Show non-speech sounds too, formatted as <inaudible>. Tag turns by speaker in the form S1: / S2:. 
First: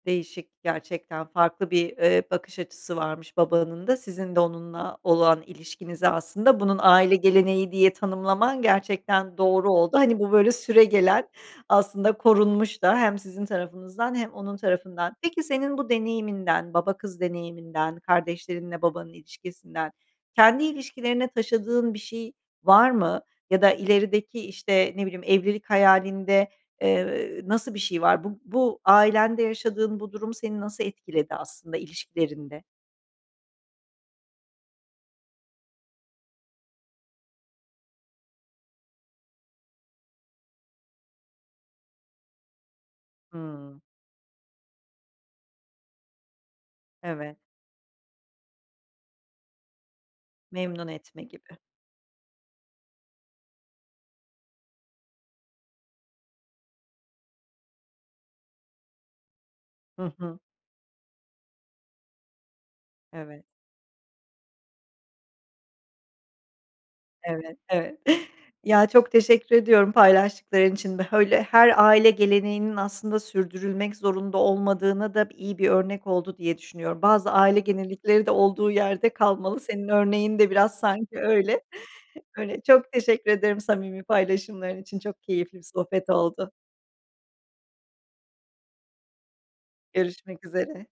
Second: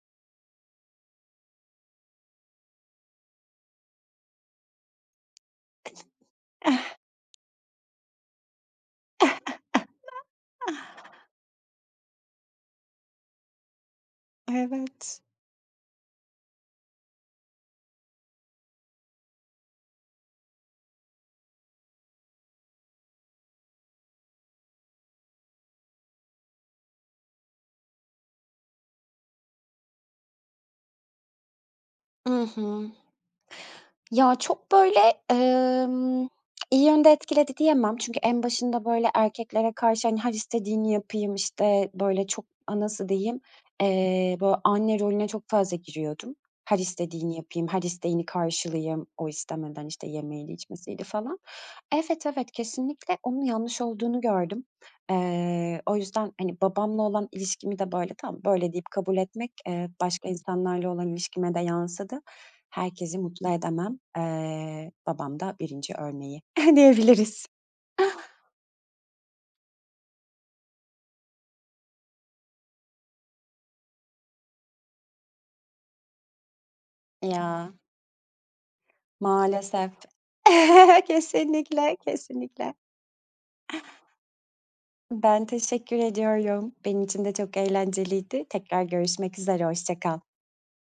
S1: Değişik, gerçekten farklı bir, ııı, bakış açısı varmış babanın da sizin de onunla olan ilişkinizi aslında bunun aile
S2: <chuckles>
S1: geleneği diye tanımlaman gerçekten doğru oldu. Hani
S2: <chuckles>
S1: bu böyle süregelen aslında korunmuş da hem sizin tarafınızdan hem onun tarafından.
S2: Evet.
S1: Peki, senin bu deneyiminden, baba kız deneyiminden, kardeşlerinle babanın ilişkisinden kendi ilişkilerine taşıdığın bir şey var mı? Ya da ilerideki, işte, ne bileyim evlilik hayalinde, ııı, nasıl bir şey var? Bu bu ailende yaşadığın bu durum seni nasıl etkiledi aslında
S2: I
S1: ilişkilerinde?
S2: hı. Ya, çok böyle, ımm, iyi yönde etkiledi diyemem. Çünkü en başında böyle erkeklere karşı hani her istediğini yapayım, işte, böyle çok, aaa, nasıl diyeyim,
S1: Hımm.
S2: eee, böyle anne rolüne çok fazla giriyordum. Her istediğini
S1: Evet.
S2: yapayım, her isteğini karşılayayım, o istemeden, işte, yemeğiydi
S1: Memnun
S2: içmesiydi
S1: etme
S2: falan.
S1: gibi.
S2: Evet, evet, kesinlikle, onun yanlış olduğunu gördüm. Iıı, o yüzden hani babamla olan ilişkimi de böyle tamam, böyle, deyip kabul etmek, ııı,
S1: Hı
S2: başka
S1: hı.
S2: insanlarla olan ilişkime de yansıdı. Herkesi
S1: Evet.
S2: mutlu edemem. Iıı, babam da 1. örneği <chuckles> diyebiliriz.
S1: Evet, evet. <chuckles> Ya, çok teşekkür ediyorum paylaştıkların için. Öyle her aile geleneğinin aslında sürdürülmek zorunda olmadığına da b iyi bir örnek oldu diye düşünüyorum. Bazı aile
S2: Ya.
S1: gelenekleri de olduğu yerde kalmalı. Senin
S2: Maalesef.
S1: örneğinde biraz
S2: <chuckles>
S1: sanki öyle.
S2: Kesinlikle,
S1: Öyle,
S2: kesinlikle.
S1: çok teşekkür ederim samimi paylaşımların için. Çok
S2: Ben
S1: keyifli bir
S2: teşekkür
S1: sohbet oldu.
S2: ediyorum. Benim için de çok eğlenceliydi. Tekrar görüşmek üzere, hoşça kal.
S1: Görüşmek üzere.